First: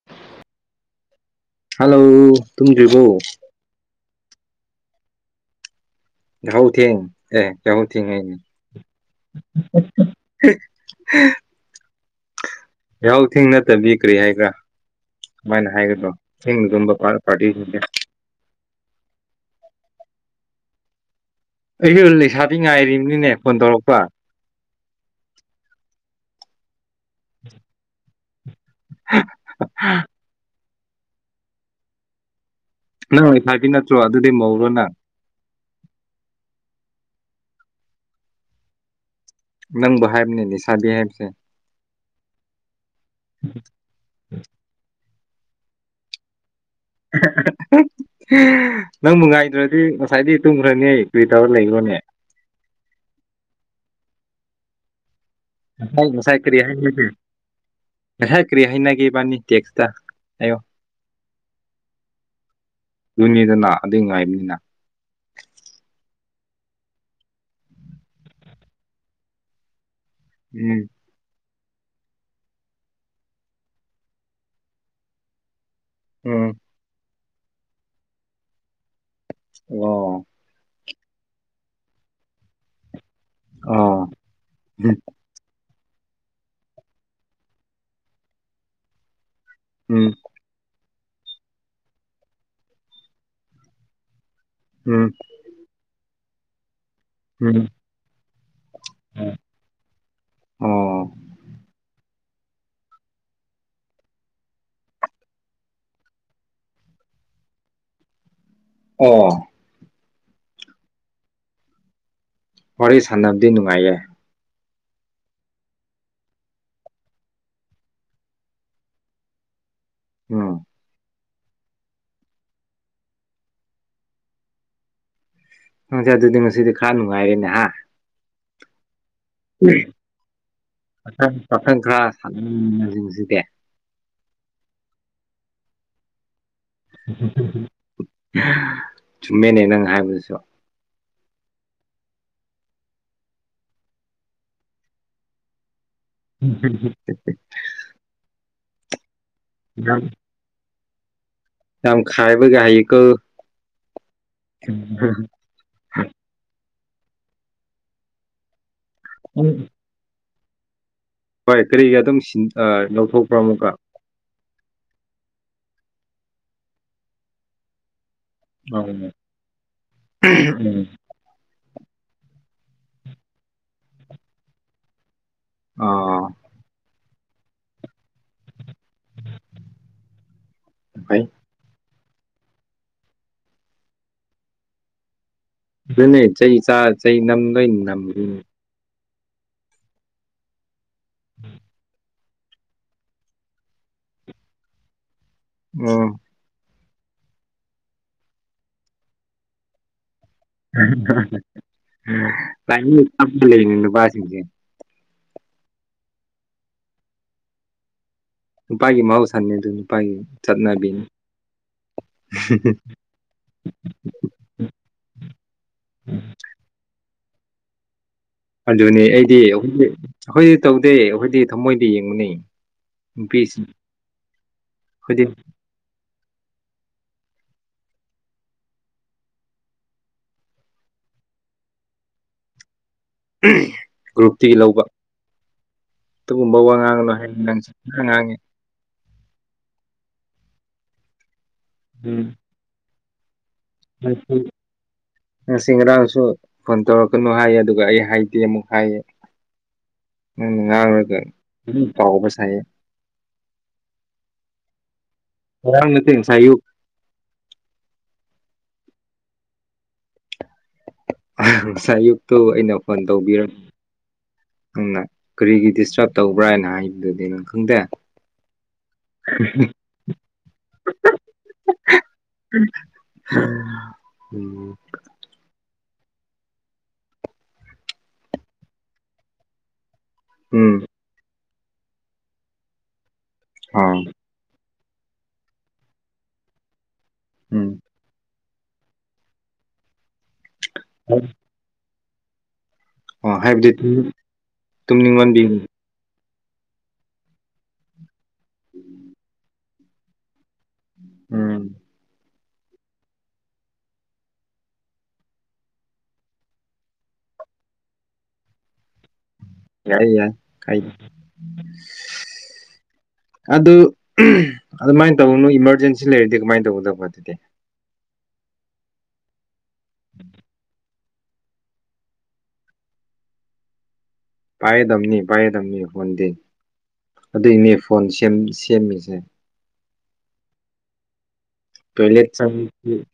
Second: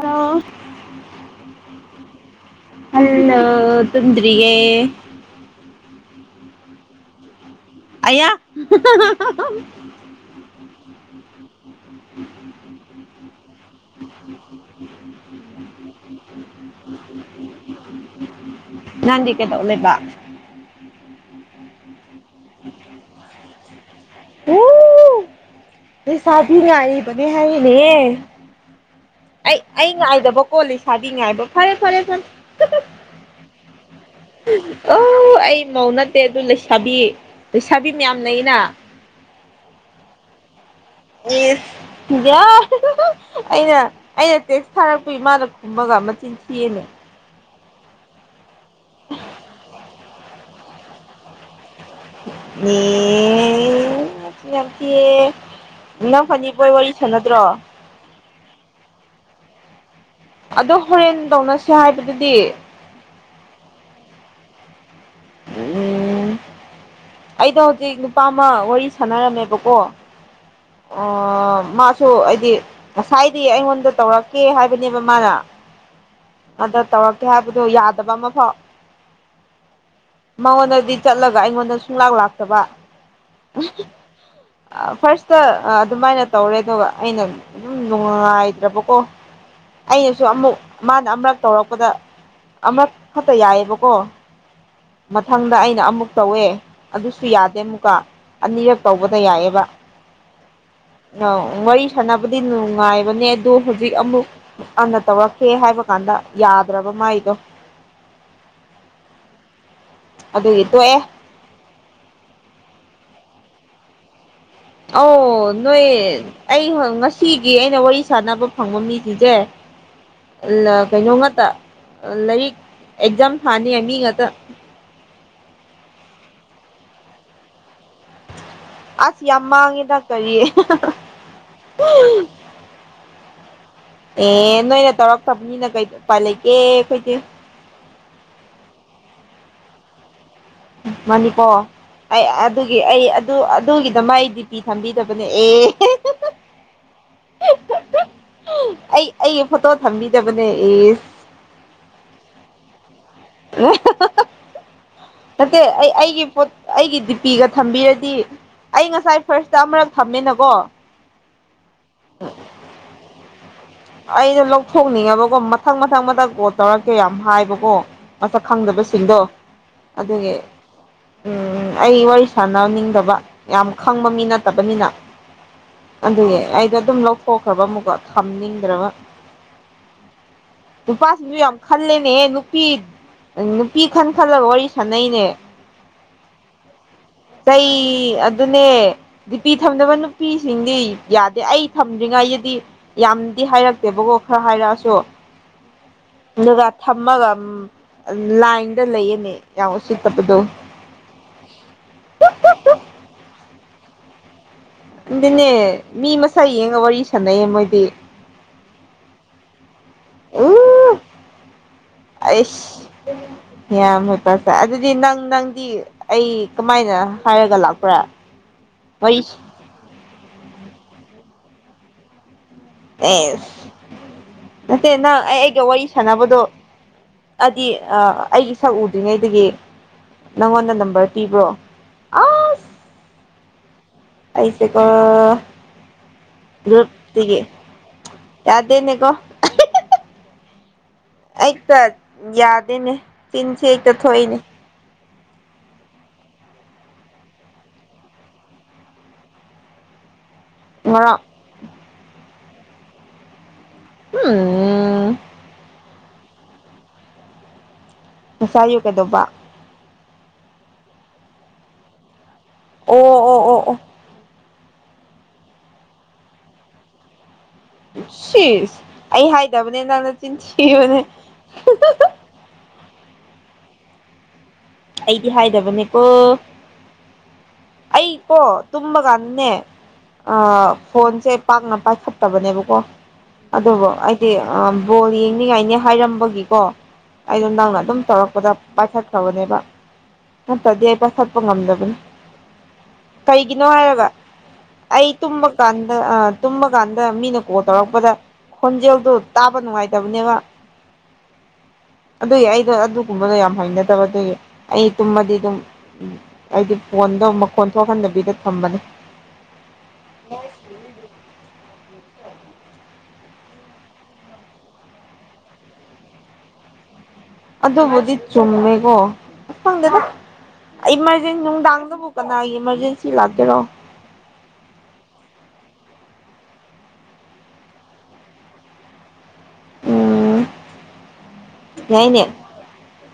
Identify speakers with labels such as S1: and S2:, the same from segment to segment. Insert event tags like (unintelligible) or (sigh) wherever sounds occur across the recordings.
S1: hello
S2: hello ꯇꯨꯝꯗ꯭ꯔꯤꯕꯣ
S1: hello ꯇꯨꯝꯗꯔꯤꯌꯦ
S2: ꯌꯥꯥꯎꯍꯧ ꯊꯦꯡ ꯑꯦ ꯌꯥꯎꯍꯧ ꯊꯦꯡ
S1: ꯑꯌꯥ
S2: ꯍꯥꯏꯅꯦ (inaudible)
S1: (unintelligible)
S2: ꯌꯥꯍꯥꯎ ꯊꯦꯡ ꯅꯠꯇꯕꯤ ꯀꯔꯤ ꯍꯥꯏꯕ꯭ꯔꯥ ꯁꯨꯃꯥꯏꯅ ꯍꯥꯏꯒꯗ꯭ꯔꯣ ꯊꯦꯡ ꯆꯨꯝꯕ ꯄꯥꯔꯇꯤꯁꯤꯡꯗꯦ
S1: ꯉꯗꯤ ꯀꯦꯗ ꯂꯩ ꯂꯩꯕ
S2: ꯑꯩꯁꯨ ꯂꯩꯁꯥꯕꯤ ꯉꯥꯏꯔꯤꯕꯅꯤꯅꯦ ꯐꯣꯟ ꯇꯧꯔꯛꯄ
S1: ꯎꯝ ꯂꯩꯁꯥꯕꯤ ꯉꯥꯏꯔꯤꯕꯅꯦ ꯍꯥꯏꯔꯤꯅꯦ ꯑꯩ ꯑꯩ ꯉꯥꯏꯗꯕ ꯀꯣꯂꯤ ꯁꯥꯥꯗꯤ ꯉ ꯍꯥꯏꯕꯣ ꯐꯔꯦ ꯐꯔꯦ ꯐ
S2: ꯅꯣꯏ ꯍꯥꯏꯕꯤ ꯅ ꯑꯗꯨꯗꯤ ꯃꯧꯔꯣ ꯅꯪ
S1: ꯑ ꯑꯩ ꯃꯧ ꯅꯠꯇꯦ ꯑꯗꯨ ꯂꯩꯁꯥꯕꯤ ꯂꯩꯁꯥꯕꯤ ꯃꯌꯥꯝ ꯂꯩꯩꯅ
S2: ꯅꯪꯕꯨ ꯍꯥꯏꯕꯅꯦ ꯅꯤꯁꯥꯕꯤ ꯍꯥꯏ
S1: ꯑꯦꯁꯗꯤ ꯑꯩꯅ ꯑꯩꯅ ꯇꯦꯛꯁ ꯊꯥꯔꯛꯄ ꯑꯩꯈꯣꯏ ꯏꯃꯥꯅ ꯀꯨꯝꯕꯒ ꯃꯇꯆꯤꯟ ꯊꯤꯑꯅꯦ
S2: ꯅꯪ ꯉꯥꯏꯗ꯭ꯔꯗꯤꯁ ꯉꯁꯥꯏꯗꯤ ꯇꯨꯝꯈ꯭ꯔꯅꯤ ꯀꯨꯏ ꯊꯥꯎꯔ ꯂꯩꯈ꯭ꯔꯣꯅꯦ
S1: ꯃꯤꯅꯁꯤ
S2: ꯉꯁꯥꯏ
S1: ꯅꯪ
S2: ꯉꯁꯥꯏ ꯀꯔꯤ
S1: ꯐꯅꯤꯕꯣꯏ ꯋꯥꯔꯤ
S2: ꯍꯥꯏꯅꯒꯦ
S1: ꯁꯥꯟꯅꯗ꯭ꯔꯣ
S2: ꯉꯁꯥꯏ ꯀꯔꯤ ꯍꯥꯏꯅꯒꯦꯕꯅꯤ ꯇꯦꯛꯁꯇ ꯑꯩꯉ
S1: ꯑꯗꯣ ꯍꯣꯔꯦꯟ ꯇꯧꯅꯁꯦ ꯍꯥꯏꯕꯗꯨꯗꯤ
S2: ꯌꯨꯅꯤꯗꯅ ꯑꯗꯨ ꯉꯥꯏꯕꯅꯤꯅ
S1: ꯎꯝ ꯑꯩꯗꯣ ꯍꯧꯖꯤꯛ ꯅꯨꯄꯥ ꯑꯃ ꯋꯥꯔꯤ ꯁꯥꯟꯅꯔꯝꯃꯦꯕꯀꯣ
S2: ꯎꯝ
S1: ꯑꯣ ꯃꯥꯁꯨ ꯍꯥꯏꯗꯤ ꯉꯁꯥꯏꯗꯤ ꯑꯩꯉꯣꯟꯗ ꯇꯧꯔꯛꯀꯦ ꯍꯥꯏꯕꯅꯦꯕ ꯃꯥꯅ
S2: ꯎꯝ
S1: ꯑꯗ ꯇꯧꯔꯛꯀꯦ ꯍꯥꯏꯕꯗꯨ ꯌꯥꯗꯕ ꯑꯃꯐꯥꯎ
S2: ꯑꯣ
S1: ꯃꯉꯣꯟꯗꯗꯤ ꯆꯠꯂꯒ ꯑꯩꯉꯣꯟꯗ ꯁꯨꯡꯂꯥꯛ ꯂꯥꯛꯇꯕ
S2: ꯑꯣ ꯎꯝ
S1: ꯐꯥꯔꯁ ꯇ ꯑꯗꯨꯃꯥꯏꯅ ꯇꯧꯔꯦ ꯑꯗꯨꯒ ꯑꯩꯅ ꯑꯗꯨꯝ ꯅꯨꯡꯉꯥꯏꯗ꯭ꯔꯕꯀꯣ
S2: ꯎꯝ
S1: ꯑꯩꯅꯁꯨ ꯑꯃꯨꯛ ꯃꯥꯅ ꯑꯃꯨꯔꯛ ꯇꯧꯔꯛꯄꯗ ꯑꯃꯨꯔꯛ ꯈꯛꯇ ꯌꯥꯏꯑꯕꯀꯣ
S2: ꯎꯝ
S1: ꯃꯊꯪꯗ ꯑꯩꯅ ꯑꯃꯨꯛ ꯇꯧꯋꯦ ꯑꯗꯨꯁꯨ ꯌꯥꯗꯦ
S2: ꯎꯝ
S1: ꯑꯃꯨꯛꯀꯥ ꯑꯅꯤꯔꯛ ꯇꯧꯕꯅ ꯌꯥꯏꯑꯕ
S2: ꯑꯣ
S1: ꯋꯥꯔꯤ ꯁꯥꯟꯅꯕ ꯅꯨꯡꯉꯥꯏꯕꯅꯦ ꯑꯗꯣ ꯍꯧꯖꯤꯛ ꯑꯃꯨꯛ ꯍꯟꯅ ꯇꯧꯔꯛ ꯍꯦ ꯍꯥꯏꯕ ꯀꯥꯟꯗ ꯌꯥꯗ꯭ꯔꯕ ꯃꯥꯏꯗꯣ
S2: ꯑꯣ
S1: ꯑꯗꯨꯒꯤ ꯇꯣꯛꯑꯦ
S2: ꯋꯥꯔꯤ ꯁꯥꯟꯅꯕꯗꯤ ꯅꯨꯡꯉꯥꯏꯌꯦ
S1: ꯑ ꯅꯣꯏ ꯑꯩ ꯉꯁꯤꯒꯤ ꯑꯩꯅ ꯋꯥꯔꯤ ꯁꯥꯟꯅꯕ ꯐꯪꯕ ꯃꯤꯁꯤꯡꯁꯦ
S2: ꯎꯝ
S1: ꯀꯩꯅꯣ ꯉꯥꯛꯇ ꯂꯥꯏꯔꯤꯛ ꯑꯦꯛꯖꯥꯝ ꯊꯥꯅꯤ ꯃꯤ ꯉꯥꯛꯇ
S2: ꯅꯪꯁꯦ ꯑꯗꯨꯗꯤ ꯉꯁꯤꯗꯤ ꯈꯔ ꯅꯨꯡꯉꯥꯏꯔꯦꯅꯦ ꯍꯥ
S1: ꯑ ꯌꯥꯝ ꯃꯥꯡꯉꯦꯗꯥꯛ ꯀꯔꯤꯌꯦ
S2: ꯄꯥꯈꯪ ꯄꯥꯈꯪ ꯈꯔ ꯁꯥꯟꯅꯃꯤꯟꯅꯁꯤꯡꯁꯤꯗꯤ
S1: ꯑꯦ ꯅꯣꯏꯅ ꯇꯧꯔꯛꯇꯕꯅꯤꯅ ꯀꯩꯗꯧ ꯄꯅꯤꯒꯤ
S2: ꯆꯨꯝꯃꯦꯅꯦ ꯅꯪ ꯍꯥꯏꯕꯗꯨꯁꯨ
S1: ꯃꯅꯤꯄꯣ ꯑꯩ ꯑꯗꯨꯒꯤ ꯑꯩ ꯑꯗꯨ ꯑꯗꯨꯒꯤꯗ ꯃꯥꯏ ꯗꯤꯇꯤ ꯊꯝꯕꯤꯗꯕꯅꯦ ꯑꯦ
S2: ꯎꯝ
S1: ꯑꯩ ꯑꯩꯒꯤ ꯐꯣꯇꯣ ꯊꯝꯕꯤꯗꯕꯅꯦ ꯑꯦ
S2: ꯌꯥꯝꯝꯈꯥꯏꯕꯨ ꯀ ꯍꯍꯤꯀ
S1: ꯎ ꯅꯠꯇꯦ ꯑꯩ ꯑꯩꯒꯤ ꯄꯣꯠ ꯑꯩꯒꯤ ꯗꯤꯄꯤꯒ ꯊꯝꯕꯤꯔꯗꯤ ꯑꯩ ꯉꯁꯥꯏ ꯐꯥꯔꯁꯇ ꯑꯃꯨꯔꯛ ꯊꯝꯃꯦꯅꯀꯣ
S2: ꯍꯣꯏ ꯀꯔꯤꯒꯤ ꯑꯗꯨꯝ ꯁꯤ ꯂꯧꯊꯣꯛꯄ꯭ꯔꯣ ꯑꯃꯨꯛꯀ
S1: ꯑꯩꯗꯣ ꯂꯧꯊꯣꯛꯅꯤꯡꯉꯕꯀꯣ ꯃꯊꯪ ꯃꯊꯪ ꯃꯊꯪ ꯀꯣꯠ ꯇꯧꯔꯛꯀꯦ ꯌꯥꯝ ꯍꯥꯏꯕꯀꯣ ꯃꯁꯛ ꯈꯪꯗꯕꯁꯤꯡꯗꯣ ꯑꯗꯨꯒꯤ ꯎꯝ ꯑꯩ ꯋꯥꯔꯤ ꯁꯥꯟꯅꯅꯤꯡꯗꯕ ꯌꯥꯝ ꯈꯪꯕ ꯃꯤ ꯅꯠꯇꯕꯅꯤꯅ
S2: ꯑꯣ
S1: ꯑꯗꯨꯒꯤ ꯑꯩꯗꯣ ꯑꯗꯨꯝ ꯂꯧꯊꯣꯛꯈ꯭ꯔꯕ ꯑꯃꯨꯛꯀꯣ ꯊꯝꯅꯤꯡꯗ꯭ꯔꯕ
S2: ꯐꯩ
S1: ꯎꯄꯥꯥꯁꯕꯤ ꯌꯥꯝ ꯈꯜꯂꯦꯅꯦꯍꯦ ꯅꯨꯄꯤ ꯅꯨꯄꯤ ꯈꯟ ꯈꯜꯂꯒ ꯋꯥꯔꯤ ꯁꯥꯟꯅꯩꯅꯦ
S2: ꯑꯗꯨꯅꯦ ꯆꯍꯤꯩ ꯆ
S1: ꯀ ꯑꯗꯨꯅꯦ ꯅꯨꯄꯤ ꯊꯝꯗꯕ ꯅꯨꯄꯤꯁꯤꯡꯗꯤ ꯌꯥꯗꯦ ꯑꯩ ꯊꯝꯗ꯭ꯔꯤꯉꯩꯗꯗꯤ ꯌꯥꯝꯗꯤ ꯍꯥꯏꯔꯛꯇꯦꯕꯀꯣ ꯈꯔ ꯍꯥꯏꯔꯛꯑꯁꯨ
S2: ꯎꯝ
S1: ꯑꯗꯨꯒ ꯊꯝꯃꯒ ꯂꯥꯏꯟꯗ ꯂꯩꯌꯦꯅꯦ ꯌꯥꯝ ꯎꯁꯤꯠꯇꯕꯗꯣ
S2: ꯄꯥꯁꯤꯦ
S1: ꯑꯗꯨꯅꯦ ꯃꯤ ꯃꯁꯛ ꯌꯦꯡꯉꯒ ꯋꯥꯔꯤ ꯁꯥꯟꯅꯩꯌꯦ ꯃꯣꯏꯗꯤ
S2: ꯅꯨꯄꯥꯒꯤ ꯃꯍꯧꯁꯥꯅꯤ ꯑꯗꯨ ꯅꯨꯄꯥꯒꯤ
S1: ꯎ
S2: ꯆꯠꯅꯕꯤꯅꯤ
S1: ꯑꯩꯁ ꯌꯥꯝꯅ ꯇꯖꯥꯏ ꯑꯗꯨꯗꯤ ꯅꯪ ꯅꯪꯗꯤ ꯑꯩ ꯀꯃꯥꯏꯅ ꯍꯥꯏꯔꯒ ꯂꯥꯛꯄ꯭ꯔꯥ
S2: ꯑꯗꯨꯅꯦ
S1: ꯋꯥꯔꯤ
S2: ꯑꯩꯗꯤ ꯑꯩꯈꯣꯏꯗꯤ ꯑꯩꯈꯣꯏꯗꯤ ꯇꯧꯗꯦ ꯑꯩꯈꯣꯏꯗꯤ ꯊꯃꯣꯏꯗ ꯌꯦꯡꯕꯨꯅꯦ
S1: ꯑꯦꯁ ꯅꯠꯇꯦ ꯅꯪ
S2: ꯑꯩꯈꯣꯏꯗꯤ
S1: ꯑꯩ ꯑꯩꯒ ꯋꯥꯔꯤ ꯁꯥꯟꯅꯕꯗꯣ ꯑꯗꯨꯗꯤ ꯑꯩꯒꯤ ꯁꯛ ꯎꯗ꯭ꯔꯤꯉꯩꯗꯒꯤ ꯅꯪꯉꯣꯟꯗ ꯅꯝꯕꯔ ꯄꯤꯕ꯭ꯔꯣ ꯑꯁ
S2: ꯒ꯭ꯔꯨꯞꯇꯒꯤ ꯂꯧꯕ
S1: ꯑꯩꯁꯦꯀꯣ
S2: ꯑꯗꯨꯒꯨꯝꯕ ꯋꯥ ꯉꯥꯡꯅꯣ ꯍꯥꯏꯌꯦ
S1: ꯒ꯭ꯔꯨꯞꯇꯒꯤ
S2: ꯅꯪ ꯉꯥꯡꯉꯤ
S1: ꯌꯥꯗꯦꯅꯦꯀꯣ ꯍꯛꯇ ꯌꯥꯗꯦꯅꯦ ꯆꯤꯟꯁꯦ ꯍꯦꯛꯇ ꯊꯣꯛꯏꯅꯦ
S2: ꯎꯝ ꯉꯁꯤ ꯉꯔꯥꯡꯁꯨ ꯐꯣꯟ ꯇꯧꯔꯛꯀꯅꯨ ꯍꯥꯏꯌꯦ ꯑꯗꯨꯒ ꯑꯩ ꯍꯥꯏꯗꯦ ꯑꯃꯨꯛ ꯍꯥꯏꯌꯦ
S1: (unintelligible)
S2: ꯅꯪꯅ ꯉꯥꯡꯔꯒ
S1: ꯉꯔꯥꯡ
S2: ꯀꯥꯎꯕ ꯁꯥꯏ
S1: ꯎꯝ
S2: ꯍꯔꯥꯎ ꯅ ꯁꯥꯏꯌꯨ
S1: ꯁꯥꯏꯌꯨ ꯀꯩꯗꯣꯕ
S2: ꯉꯁꯥꯏ ꯑꯌꯨꯛꯇꯨ ꯑꯩꯅ ꯐꯣꯟ
S1: ꯑꯣ ꯑꯣ
S2: ꯇꯧꯕꯤꯔꯝ
S1: ꯑꯣ ꯑꯣ
S2: ꯅꯪꯅ ꯀꯔꯤꯒꯤ ꯗꯤꯁꯇꯔꯕ ꯇꯧꯕ꯭ꯔꯥ ꯍꯥꯏꯅ ꯍꯥꯏꯕꯗꯨꯗꯤꯪ ꯈ
S1: ꯁꯤꯁ ꯑꯩ ꯍꯥꯏꯗꯕꯅꯦ ꯅꯪꯅ ꯆꯤꯟꯊꯤꯕꯅꯦ
S2: (unintelligible)
S1: ꯑꯩꯗꯤ ꯍꯥꯏꯗꯕꯅꯦꯀꯣ ꯑꯩꯀꯣ ꯇꯨꯝꯕ ꯀꯥꯟꯅꯦ
S2: ꯎꯝ
S1: ꯐꯣꯟꯁꯦ ꯄꯥꯛꯅ ꯄꯥꯏꯈꯠꯇꯕꯅꯦꯕꯀꯣ ꯑꯗꯨꯕꯨ
S2: ꯑꯥ
S1: ꯑꯩ ꯍꯥꯏ ꯕꯣꯜ ꯌꯦꯡꯅꯤꯡꯉꯥꯏꯅꯦ ꯍꯥꯏꯔꯝꯕꯒꯤꯀꯣ ꯑꯩꯗꯣ
S2: ꯎꯝ
S1: ꯅꯪꯅ ꯑꯗꯨꯝ ꯇꯧꯔꯛꯄꯗ ꯇꯕꯅꯦꯕ ꯅꯇꯥꯗꯤ ꯑꯩꯕ ꯁꯠꯄ ꯉꯝꯖꯒꯅꯤ
S2: ꯑꯣ
S1: ꯀꯩꯒꯤꯅꯣ
S2: ꯍꯥꯏꯕꯗꯤ
S1: ꯍꯥꯏꯔꯒ ꯑꯩ
S2: ꯇꯨꯝꯅꯤꯡꯃꯟꯕꯤ
S1: ꯇꯨꯝꯕ ꯀꯥꯟ ꯑ ꯇꯨꯝꯕ ꯀꯥꯟꯗ ꯃꯤꯅ ꯀꯣꯜ ꯇꯧꯔꯛꯄꯗ ꯈꯣꯟꯖꯦꯜꯗꯨꯣ ꯇꯥꯕ ꯅꯨꯡꯉꯥꯏꯇꯕꯅꯦꯕ
S2: ꯎꯝ
S1: ꯑꯗꯨꯏꯒꯤ ꯑꯩꯗꯣ ꯑꯗꯨꯒꯨꯝꯕꯗꯣ ꯌꯥꯝ ꯍꯩꯅꯗꯕ ꯑꯗꯨꯏꯒꯤ ꯑꯩ ꯇꯨꯝꯃꯗꯤ ꯑꯗꯨꯝ ꯑꯩꯗꯤ ꯐꯣꯟꯗꯣ ꯃꯈꯣꯟ ꯊꯣꯛꯍꯟꯗꯕꯤꯗ ꯊꯝꯕꯅꯤ
S2: ꯌꯥꯏ-ꯌꯥꯏ ꯀꯥꯏꯗꯦ
S1: (inaudible)
S2: ꯑꯗꯨ ꯑꯗꯨꯃꯥꯏꯅ ꯇꯧꯅꯨ ꯏꯃꯥꯔꯖꯦꯟꯁꯤ ꯂꯩꯔꯗꯤ ꯀꯃꯥꯏꯅ ꯇꯧꯒꯗꯕ ꯑꯗꯨꯗꯤ
S1: ꯑꯗꯨꯕꯨꯗꯤ ꯆꯨꯝꯃꯦꯀꯣ ꯑꯁ ꯈꯪꯗꯦꯗ ꯑꯩ ꯏꯃꯥꯔꯖꯦꯟ ꯅꯨꯡꯗꯥꯡꯗꯕꯨ ꯀꯅꯥꯒꯤ ꯏꯃꯥꯔꯖꯦꯟꯁꯤ ꯂꯥꯛꯀꯦꯔꯣ
S2: ꯄꯥꯏꯒꯗꯝꯅꯤ ꯄꯥꯏꯒꯗꯝꯕꯅꯤ ꯐꯣꯟꯗꯤ ꯑꯗꯨꯏꯅꯦ ꯐꯣꯟ ꯁꯦꯝꯃꯤꯁꯦ
S1: ꯎꯝ ꯌꯥꯏꯅꯦ
S2: ꯇꯣꯏꯂꯦꯠ ꯆꯪ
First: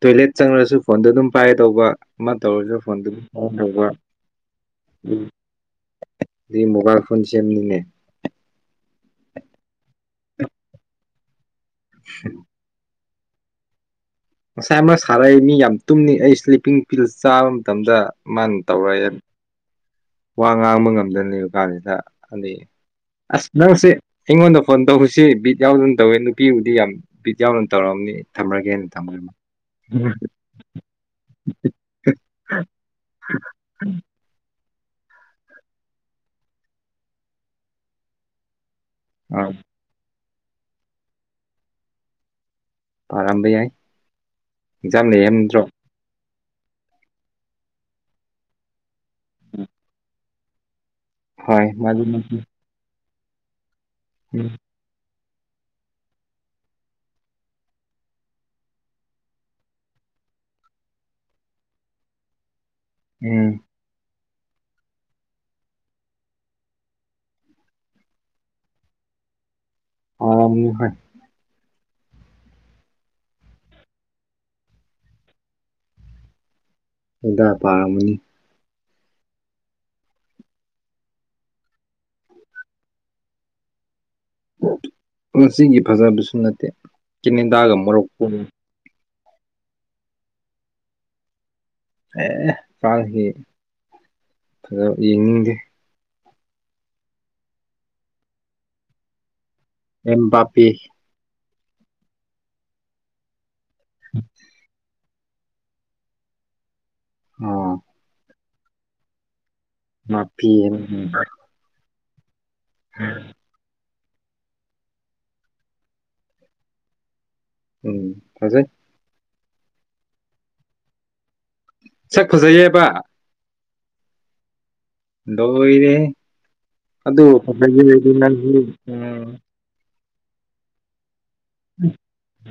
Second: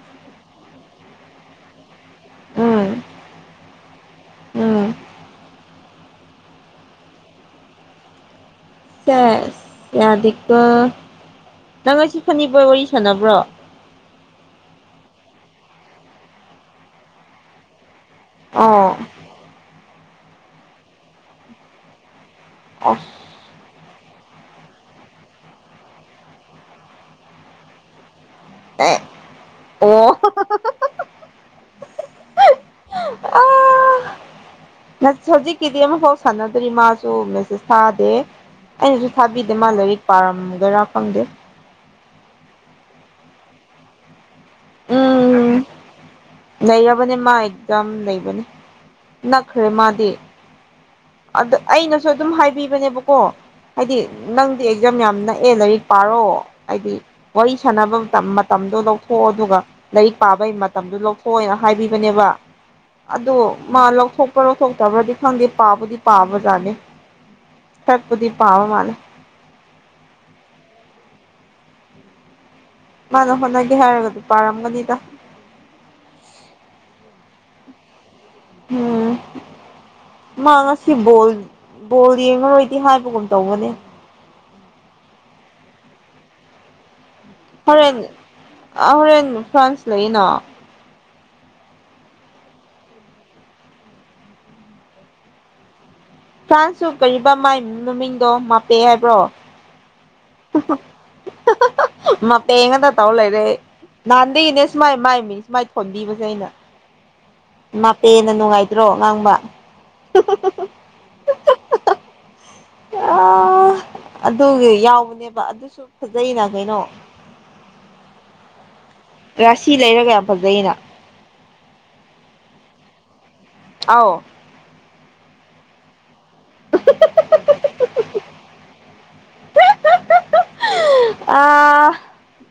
S2: ꯇꯣꯏꯂꯦꯠ ꯆꯪꯉ꯭ꯔꯁꯨ ꯐꯣꯟꯗꯣ ꯑꯗꯨꯝ ꯄꯥꯏꯒꯦ ꯇꯧꯕ ꯑꯃ ꯇꯧꯔꯁꯨ
S1: ꯎꯝ
S2: ꯐꯣꯟꯗꯨꯗꯤ (inaudible)
S1: ꯎꯝ
S2: ꯑꯗꯨ ꯃꯣꯕꯥꯏꯜ ꯐꯣꯟ ꯁꯦꯝꯕꯅꯤꯅꯦ
S1: ꯁꯦꯁ ꯌꯥꯗꯤꯀꯣ ꯅꯪ ꯉꯁꯤ (unintelligible) ꯋꯥꯔꯤ ꯁꯥꯟꯅꯕ꯭ꯔꯣ
S2: ꯉꯁꯥꯏ ꯑꯃ ꯁꯥꯔꯛꯏ ꯃꯤ ꯌꯥꯝ ꯇꯨꯝꯅꯤ ꯑꯩ ꯏꯁ꯭ꯂꯤꯞꯄꯤꯡ ꯄꯤꯜ ꯆꯥꯕ ꯃꯇꯝꯗ ꯃꯥꯅ
S1: ꯑꯣ
S2: ꯇꯧꯔꯛꯦꯅ ꯋꯥ ꯉꯥꯡꯕ ꯉꯝꯗꯅꯦꯕ ꯀꯥꯟꯁꯤꯗ ꯑꯩ
S1: ꯑꯣꯏ
S2: ꯑꯁ ꯅꯪꯁꯦ ꯑꯩꯉꯣꯟꯗ ꯐꯣꯟ ꯇꯧꯁꯤ ꯕꯤꯠ ꯌꯥꯎꯗꯅ ꯇꯧꯋꯦ ꯅꯨꯄꯤꯕꯨꯗꯤ ꯌꯥꯝ ꯕꯤꯠ ꯌꯥꯎꯅ ꯇꯧꯔꯝꯅꯤ ꯊꯝꯃꯒꯦꯅ
S1: ꯑꯦ
S2: ꯊꯝ
S1: ꯑꯣ ꯑꯥ ꯍꯧꯖꯤꯛꯀꯤꯗꯤ ꯑꯃꯐꯥꯎ ꯁꯥꯟꯅꯗ꯭ꯔꯤ ꯃꯥꯁꯨ ꯃꯦꯁꯦꯁ ꯊꯥꯗꯦ ꯑꯩꯅꯁꯨ
S2: ꯑ
S1: ꯊꯥꯕꯤꯗꯦ ꯃꯥ ꯂꯥꯏꯔꯤꯛ ꯄꯥꯔꯝꯒꯦꯔꯥ ꯐꯪꯗꯦ
S2: ꯄꯥꯔꯝꯕ ꯌꯥꯏ ꯑꯦꯛꯖꯥꯝ ꯂꯩꯕꯅꯠꯇ꯭ꯔꯣ
S1: ꯂꯩꯔꯕꯅꯤ ꯃꯥ ꯑꯦꯛꯖꯥꯝ ꯂꯩꯕꯅꯤ ꯅꯛꯈ꯭ꯔꯦ ꯃꯥꯗꯤ ꯑꯗ
S2: ꯍꯣꯏ ꯃꯥꯗꯤ
S1: ꯑꯩꯅꯁꯨ ꯑꯗꯨꯝ
S2: ꯎꯝ
S1: ꯍꯥꯏꯕꯤꯕꯅꯦꯕꯀꯣ ꯍꯥꯏꯗꯤ ꯅꯪꯗꯤ ꯖꯝ ꯌꯥꯝ ꯅꯛꯑꯦ ꯂꯥꯏꯔꯤꯛ ꯄꯥꯔꯣ ꯍꯥꯏꯗꯤ ꯋꯥꯔꯤ ꯁꯥꯟꯅꯕ ꯃꯇꯝ-ꯃꯇꯝꯗꯣ ꯂꯧꯊꯣꯛꯑꯣ ꯑꯗꯨꯒ ꯂꯥꯏꯔꯤꯛ ꯄꯥꯕꯒꯤ ꯃꯇꯝꯗꯣ ꯂꯧꯊꯣꯛ ꯍꯣꯏꯅ ꯍꯥꯏꯕꯤꯕꯅꯦꯕ ꯑꯗꯣ
S2: ꯎꯝ
S1: ꯃꯥ ꯂꯧꯊꯣꯛ ꯂꯣꯊꯣꯛꯇꯕ꯭ꯔꯗꯤ ꯈꯥꯗꯦ ꯄꯥꯕꯗꯤ ꯄꯥꯕꯖꯅꯦ ꯈ꯭ꯔꯕꯨꯗꯤ ꯄꯥꯕ ꯃꯜꯂꯦ
S2: ꯄꯔ꯭ꯝꯅꯤ ꯍꯣꯏ
S1: ꯃꯥꯅ ꯍꯣꯠꯅꯒꯦ ꯍꯥꯏꯔꯒꯗꯤ ꯄꯥꯔꯝꯒꯅꯤꯗ
S2: ꯍꯣꯏꯗꯥ ꯄꯥꯔꯝꯃꯅꯤ
S1: ꯎꯝ ꯃꯥ ꯉꯁꯤ ꯕꯣꯜ-ꯕꯣꯜ ꯌꯦꯡꯉꯔꯣꯏꯗꯤ ꯍꯥꯏꯕꯒꯨꯝ ꯇꯧꯕꯅꯦ
S2: ꯉꯁꯤꯒꯤ ꯐꯖꯕꯁꯨ ꯅꯠꯇꯦ ꯀꯦꯅꯦꯗꯥꯒ ꯃꯔꯨꯛꯀꯣ
S1: ꯑꯣꯔꯦꯟ ꯐ꯭ꯔꯥꯟꯁ ꯂꯩꯅ
S2: ꯑꯦ ꯐꯔ꯭ꯟꯁꯒꯤ ꯐꯖ ꯌꯦꯡꯅꯤꯡꯗꯦ
S1: ꯐ꯭ꯔꯥꯟꯁꯁꯨ ꯀꯩ ꯃꯥꯏ ꯃꯃꯤꯡꯗꯣ ꯃꯥꯄꯦ ꯍꯥꯏꯕ꯭ꯔꯣ
S2: ꯑꯦꯝꯕꯥꯕꯦ
S1: ꯃꯄꯦ ꯉꯇ ꯇꯧ ꯂꯩꯔꯦ ꯅꯥꯥꯟꯗꯒꯤ ꯏꯅꯦ ꯃꯥꯏ-ꯃꯥꯏ ꯃꯤꯁ ꯃꯥꯏ ꯊꯣꯟꯕꯤꯕꯁꯦ ꯑꯩꯅ
S2: ꯑꯣ
S1: ꯍꯥꯞꯄꯦꯅ ꯅꯨꯡꯉꯥꯏꯗ꯭ꯔꯣ ꯉꯥꯡꯕ
S2: ꯃꯥꯐꯤ ꯎꯝ
S1: ꯑ ꯑꯗꯨꯒꯤ ꯌꯥꯎꯕꯅꯦꯕ ꯑꯗꯨꯁꯨ ꯐꯖꯅ ꯀꯩꯅꯣ
S2: ꯎꯝ ꯊꯖꯩ
S1: ꯔꯥꯁꯤ ꯂꯩꯔꯒ ꯌꯥꯝ ꯐꯖꯩꯅ
S2: ꯁꯛ ꯐꯖꯩꯌꯦꯕ
S1: ꯑꯥꯎ
S2: ꯗꯣ ꯏꯅꯦ ꯑ
S1: ꯑ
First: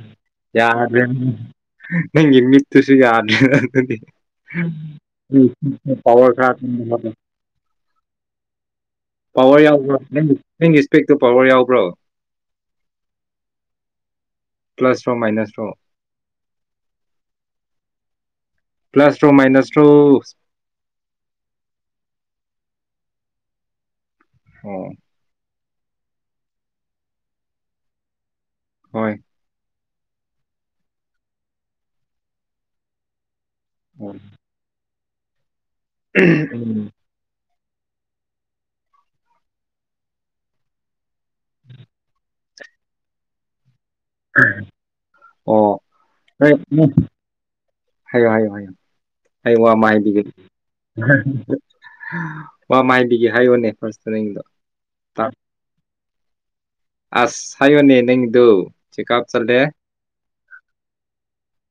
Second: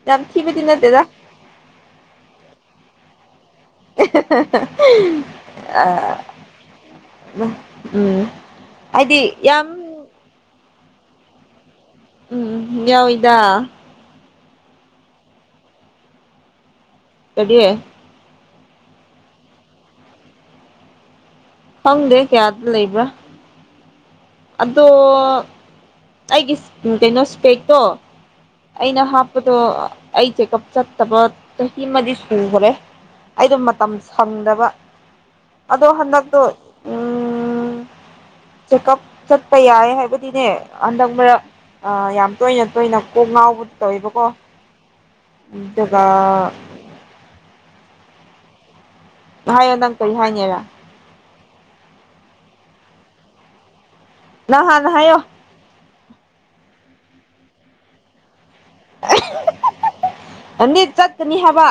S1: ꯌꯥꯝ ꯊꯤꯃꯦ ꯇꯅꯗꯦꯗ
S2: ꯅꯪ ꯏꯃꯤꯠꯇ ꯁꯤ ꯌꯥ ꯎꯝ ꯄꯋꯥꯔ (unintelligible)
S1: ꯎꯝ ꯍꯥꯏꯗꯤ
S2: ꯄꯋꯥꯔ
S1: ꯌꯥꯝ
S2: ꯌꯥꯎꯕ꯭ꯔꯣ ꯅꯪ ꯅꯪꯒꯤ ꯏꯁꯄꯦꯛꯇꯣ ꯄꯋꯥꯔ ꯌꯥꯎꯕ꯭ꯔꯣ
S1: ꯎꯝ ꯌꯥꯎꯗ
S2: ꯄ꯭ꯂꯁ꯭ꯔꯣ ꯃꯥꯏꯅꯥꯁ ꯔꯣ
S1: ꯀꯔꯤ
S2: ꯄ꯭ꯂꯁ ꯇ꯭ꯔꯣ ꯃꯥꯏꯅꯁ ꯇꯣ
S1: ꯐꯪꯗꯦ ꯀꯌꯥꯗ ꯂꯩꯕ꯭ꯔꯥ ꯑꯗꯣ
S2: ꯑꯣ
S1: ꯑꯩꯒꯤ ꯀꯩꯅꯣ ꯏꯁꯄꯦꯛꯇꯣ ꯑꯩꯅ
S2: ꯍꯣꯏ
S1: ꯍꯥꯞ ꯗꯣ ꯑꯩ ꯆꯦꯛꯑꯞ ꯆꯠꯇꯕ ꯆꯍꯤ ꯑꯃꯗꯤꯗꯤ ꯁꯨꯈ꯭ꯔꯦ ꯑꯩꯗꯣ ꯇ
S2: ꯑꯣ
S1: ꯁꯝꯗꯕ ꯑꯗꯣ ꯍꯟꯗꯛꯇꯣ ꯎꯝ ꯆꯦꯛꯑꯞ ꯆꯠꯄ ꯌꯥꯏ ꯍꯥꯏꯕꯗꯤꯅꯦ ꯍꯟꯗꯛ ꯃꯔꯛ ꯑ ꯌꯥꯝ ꯇꯣꯏꯅ ꯇꯣꯏꯅ ꯀꯣꯛ ꯉꯥꯎꯕ ꯇꯧꯋꯦꯕꯀꯣ
S2: ꯑꯣ
S1: ꯑꯗꯨꯒ
S2: ꯎ ꯍꯥꯏꯌꯣ ꯍꯥꯏꯌꯣ ꯍꯥꯏꯌꯨ ꯑꯩ ꯋꯥ
S1: ꯍꯥꯏꯌꯣ
S2: ꯃꯥ
S1: ꯅꯪ ꯀꯔꯤ
S2: ꯍꯥꯏꯕꯤꯒꯦ
S1: ꯍꯥꯏꯅꯤꯔ
S2: ꯋꯥ ꯃꯥꯏꯕꯤꯒꯦ ꯍꯥꯏꯌꯣꯅꯦ ꯐꯥꯔꯁꯇ ꯅꯗꯣ
S1: ꯅꯪ ꯍꯥꯟꯅ ꯍꯥꯏꯌꯣ
S2: ꯑꯁ ꯁꯌꯣꯅꯦ ꯅꯪꯗꯨ ꯆꯦꯀꯞ ꯆꯠꯂꯦ
S1: ꯅꯤꯠ ꯆꯠꯀꯅꯤ ꯍꯥꯏꯕ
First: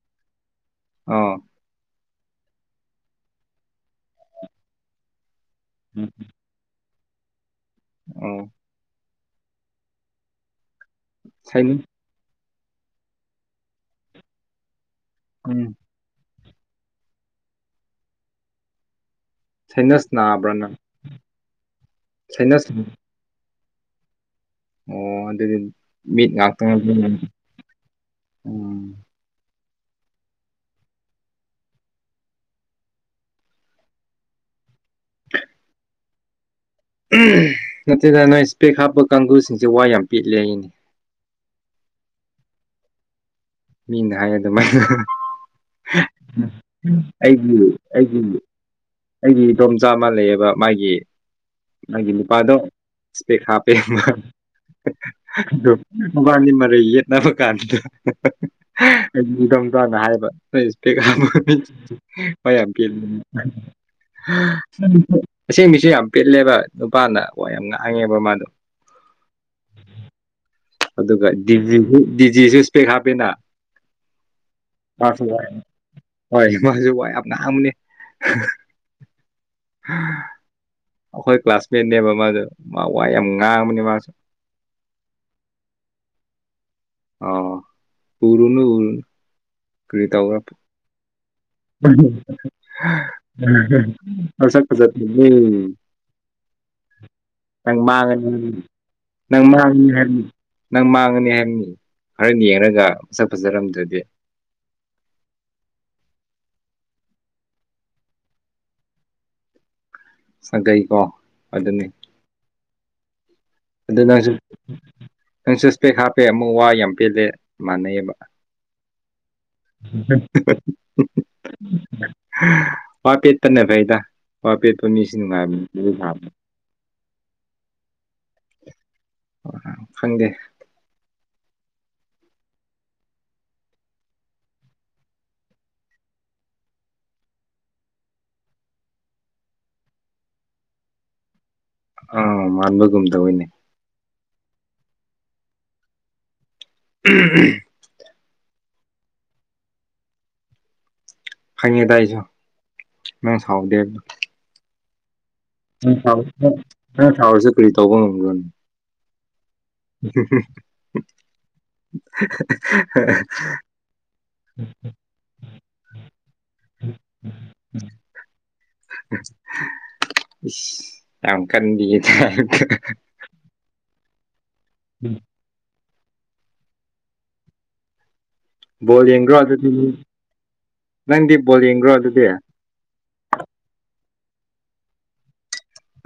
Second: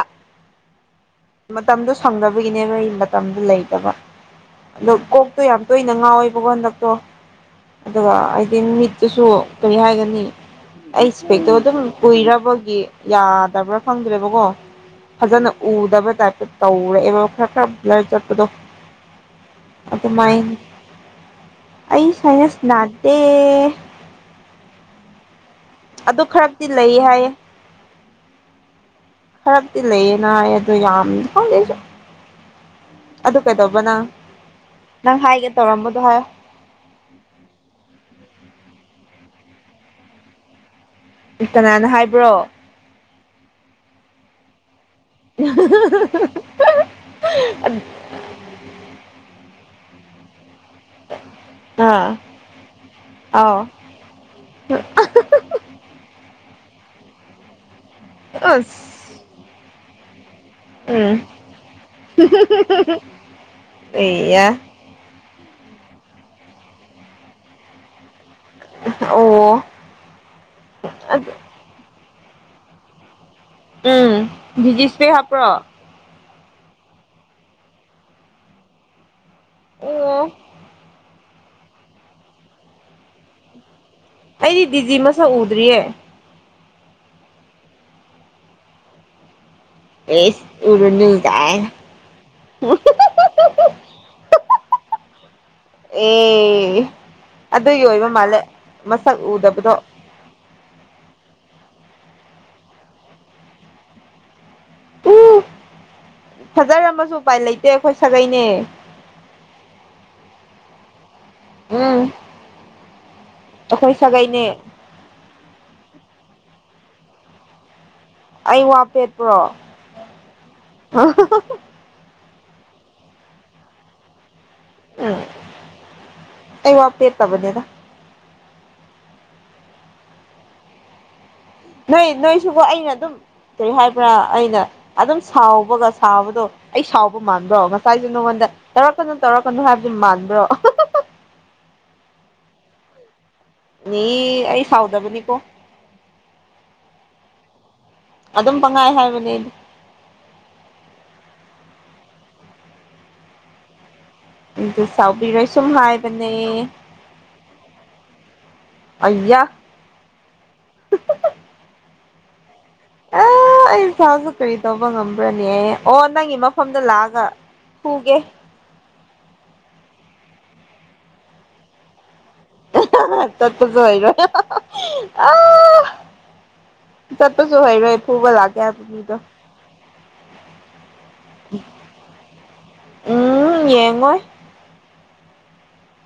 S2: ꯑ
S1: ꯃꯇꯝꯗꯣ ꯁꯪꯗꯕꯒꯤꯅꯦꯕꯣꯏ ꯃꯇꯝꯗꯣ ꯂꯩꯇꯕ ꯑꯗꯣ ꯀꯣꯛꯇꯣ ꯌꯥꯝ ꯇꯣꯏꯅ ꯉꯥꯎꯋꯦꯕꯣ ꯍꯟꯗꯛꯇꯣ ꯑꯗꯨꯒ
S2: ꯑꯣ
S1: ꯍꯥꯏꯗꯤ ꯃꯤꯠ ꯑꯗꯨꯁꯨ ꯀꯔꯤ ꯍꯥꯏꯒꯅꯤ ꯑꯩ ꯏꯁꯄꯦꯛꯇꯣ ꯑꯗꯨꯝ
S2: ꯁꯥꯏꯟ
S1: ꯎꯏꯔꯕꯒꯤ ꯌꯥꯗꯕ꯭ꯔꯥ ꯐꯪꯗ꯭ꯔꯦꯕꯀꯣ ꯐꯖꯅ
S2: ꯎꯝ
S1: ꯎꯗꯕ ꯇꯧꯔꯛꯑꯦꯕ ꯈꯔ ꯈꯔ ꯆꯠꯄꯗꯣ
S2: ꯁꯥꯏꯅꯁ
S1: ꯑꯗꯨꯃꯥꯏ
S2: ꯅꯥꯕ꯭ꯔꯥ ꯅꯪ
S1: ꯑꯩ ꯁꯥꯏꯅꯥꯁ
S2: ꯁꯥꯏꯅꯁ
S1: ꯅꯥꯗꯦ
S2: ꯑꯣ ꯑꯗꯨꯗꯤ
S1: ꯑꯗꯨ
S2: ꯃꯤꯠ ꯉꯥꯛꯇ
S1: ꯈꯔꯛꯇꯤ ꯂꯩ ꯍꯥꯏꯌꯦ
S2: ꯎꯝ
S1: ꯈꯔꯗꯤ ꯂꯩꯌꯦꯅ ꯑꯩ ꯑꯗꯣ ꯌꯥꯝ ꯈꯣꯂꯦꯁꯨ ꯑꯗꯨ ꯀꯩꯗꯧꯕ ꯅꯪ ꯅꯪ ꯍꯥꯏꯒꯦ ꯇꯧꯔꯝꯕꯗꯣ ꯍꯥꯏ
S2: ꯅꯠꯇ꯭ꯔꯒ ꯅꯣꯏ ꯏꯁꯄꯦꯛ ꯍꯥꯞꯄ ꯀꯥꯡꯒꯁꯤꯡꯁꯦ ꯋꯥ ꯌꯥꯝ ꯄꯤꯠꯂꯤ ꯑꯩꯅꯤ
S1: ꯀꯅꯥꯅ ꯍꯥꯏꯕ꯭ꯔꯣ
S2: ꯃꯤꯅ ꯍꯥꯏꯌꯦ ꯑꯗꯨꯃꯥꯏꯅ
S1: (inaudible)
S2: ꯑꯩꯒꯤ ꯑꯩꯒꯤ ꯑꯩꯗꯤ ꯏꯇꯣꯝꯆꯥ ꯃꯥꯜ ꯂꯩꯑꯦꯕ ꯃꯥꯒꯤ
S1: ꯑꯥ
S2: ꯃꯥꯒꯤ ꯅꯨꯄꯥꯗꯣꯄꯦꯛ
S1: ꯑꯥꯎ
S2: ꯍꯥꯄꯦ ꯕꯥꯅꯤ ꯃꯔꯩ ꯌꯦꯠꯅꯕ ꯀꯥꯟꯗ
S1: ꯑꯁ
S2: ꯑꯩ ꯅꯤꯡ ꯆꯥꯅ ꯍꯥꯏꯕ ꯅ ꯏꯁꯄꯦꯛ
S1: ꯎꯝ
S2: ꯍꯥꯄ ꯌꯥꯝ
S1: ꯑꯦꯌꯥ
S2: ꯑꯁꯦꯡꯕꯤꯁꯨ ꯌꯥꯝ ꯄꯤꯜꯂꯦꯕ ꯅꯨꯄꯥꯅ ꯋꯥ ꯌꯥꯝ ꯉꯥꯡꯉꯦꯕ ꯃꯥꯗꯣ
S1: ꯑꯣ
S2: ꯑꯗꯨꯒꯗꯤꯁꯨ ꯗꯤꯖꯤꯁꯨ ꯏꯁꯄꯦꯛ ꯍꯥꯞꯄꯦꯅ
S1: ꯎꯝ ꯕꯤꯖꯤꯁꯄꯦ
S2: ꯃꯥꯁꯨ ꯋꯥ
S1: ꯍꯥꯄ꯭ꯔꯣ
S2: ꯍꯣꯏ ꯃꯥꯁꯨꯨ ꯑꯅꯝꯅꯤ ꯑ (unintelligible)
S1: ꯑꯣ
S2: ꯑꯩꯈꯣꯏ ꯀ꯭ꯂꯥꯁꯃꯦꯠꯅꯦꯕ ꯃꯥꯗꯣ ꯃꯥ ꯋꯥ ꯌꯥꯝ ꯉꯥꯡꯕꯅꯤ ꯃꯥꯁꯨ
S1: ꯑꯩꯗꯤ ꯗꯤꯖꯤ ꯃꯁꯛ ꯎꯗ꯭ꯔꯤꯌꯦ
S2: ꯑ ꯎꯨꯔꯨꯅꯨ ꯎꯨꯔꯨ
S1: ꯑꯦꯁ ꯎꯔꯨꯅꯨ ꯀꯥꯏꯅ
S2: ꯀꯔꯤ ꯇꯧꯕꯔꯥ ꯐꯖꯗꯦꯍꯦ
S1: ꯑꯦ
S2: ꯅꯪ
S1: ꯑꯗꯨꯒꯤ ꯑꯣꯏꯕ
S2: ꯃꯥꯉ
S1: ꯃꯥꯜꯂꯦ
S2: ꯍꯥꯏ
S1: ꯃꯁꯛ
S2: ꯅꯪ
S1: ꯎꯗꯕꯗꯣ
S2: ꯃꯥꯅꯤ ꯍꯥꯏꯃꯤ ꯅꯪ ꯃꯥꯡꯉꯅꯤ ꯍꯥꯏꯕꯅꯤ ꯈꯔ ꯌꯦꯡꯉꯒꯖꯠ ꯐꯖꯔꯝꯗ꯭ꯔꯗꯤ
S1: ꯎ ꯐꯖꯔꯝꯕꯁꯨ ꯎꯄꯥꯏ ꯂꯩꯇꯦ ꯑꯩꯈꯣꯏ ꯁꯥꯒꯩꯅꯦ
S2: ꯁꯒꯩꯀꯣ
S1: ꯎꯝ ꯑꯩꯈꯣꯏ
S2: ꯑꯗꯨꯗ ꯅꯪꯁꯨ
S1: ꯁꯥꯒꯩꯅꯦ
S2: ꯅꯪꯁꯨ ꯏꯁꯄꯦꯛ ꯍꯥꯞꯄꯦ ꯑꯃꯨꯛ ꯋꯥ ꯌꯥꯝ ꯄꯦꯜꯂꯦ ꯃꯥꯟꯅꯩꯑꯕ
S1: ꯑꯩ ꯋꯥ ꯄꯦꯠꯄ꯭ꯔꯣ
S2: (inaudible) ꯋꯥ ꯄꯦꯠꯄꯅ ꯐꯩꯗ ꯋꯥ ꯄꯦꯠꯄ ꯃꯤꯁꯤ ꯅꯨꯡꯉꯥꯏꯕꯅꯤ ꯁꯥꯕꯅꯤ
S1: ꯑ ꯋꯥ ꯄꯦꯠꯇꯕꯅꯦꯗ
S2: ꯍꯣꯏ ꯈꯪꯗꯦ
S1: ꯅꯣꯏ ꯅꯣꯏꯁꯨꯀꯣ ꯑꯩꯅ ꯑꯗꯨꯝ ꯀꯔꯤ ꯍꯥꯏꯕ꯭ꯔꯥ ꯑꯩꯅ ꯑꯗꯨꯝ ꯁꯥꯎꯕꯒ ꯁꯕꯗꯣ ꯑꯩ ꯁꯥꯎꯕ ꯃꯥꯟꯕ꯭ꯔꯣ ꯉꯁꯥꯏꯁꯨ ꯅꯉꯣꯟꯗ ꯇꯧꯔꯛꯀꯅꯨ ꯇꯧꯔꯛꯀꯅꯨ ꯍꯥꯏꯕꯗꯨ ꯃꯥꯟꯕ꯭ꯔꯣ
S2: ꯑ ꯃꯥꯟꯕꯒꯨꯝꯗꯅꯦ
S1: ꯃꯤ ꯑꯩ ꯁꯥꯎꯗꯕꯅꯤꯀꯣ
S2: ꯎꯝ ꯎꯝ
S1: ꯑꯗꯨꯝ ꯄꯪꯉꯥꯏ ꯍꯥꯏꯕꯅꯦꯗꯤ
S2: ꯐꯉꯦꯗꯥꯏꯁꯨ ꯅꯪ ꯁꯥꯎꯗꯦ
S1: ꯑꯗꯨ ꯆꯥꯎꯕꯤꯔꯣꯏ ꯁꯨꯝ ꯍꯥꯏꯕꯅꯦ
S2: ꯅꯩꯅ ꯁꯥꯎꯔꯁꯨ ꯀꯔꯤ ꯇꯧꯕ ꯉꯝꯒ꯭ꯔꯅ
S1: ꯑꯌꯥ ꯑꯥ
S2: (inaudible)
S1: ꯑꯩ ꯏꯁꯥꯁꯨ ꯀꯔꯤ ꯇꯧꯕ ꯉꯝꯕ꯭ꯔꯅꯦ ꯑꯣ ꯅꯪꯒꯤ ꯃꯐꯝꯗ ꯂꯥꯛꯑꯒ ꯍꯨꯒꯦ
S2: ꯌꯥꯝ ꯀꯗꯤꯗ
S1: ꯠꯇꯠꯁꯨ ꯑꯣꯏꯔ ꯆꯠ ꯄꯁꯨ ꯍꯥꯏꯔꯦ ꯐꯨꯕ ꯂꯥꯛ
S2: ꯕꯣꯜ ꯌꯦꯡꯗꯔꯣ ꯑꯗꯨꯗꯤ ꯅꯪꯗꯤ ꯕꯣꯜ ꯌꯦꯡꯗꯔꯣ ꯑꯗꯨꯗꯤ
S1: ꯎꯝ ꯌꯦꯡꯉꯣꯏ
S2: (inaudible)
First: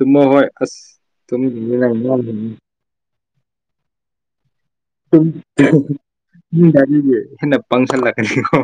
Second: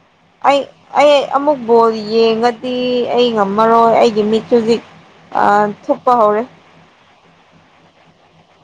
S1: ꯑꯩ
S2: ꯑꯁ
S1: ꯑꯩ ꯑꯃꯨꯛ
S2: ꯇꯨꯝꯈꯤꯅꯤ
S1: ꯕꯣꯜ
S2: ꯅꯪ
S1: ꯌꯦꯡꯉꯗꯤ ꯑꯩ ꯉꯝꯃꯔꯣꯏ ꯑꯩꯒꯤ ꯃꯤꯠꯁꯨ ꯍꯧꯖꯤꯛ ꯑꯥ ꯊꯨꯞꯄ ꯍꯧꯔꯦ
S2: ꯒꯥꯔꯤꯁꯦ ꯍꯦꯟꯅ ꯄꯥꯡꯁꯜꯂꯛꯀꯅꯤꯀꯣ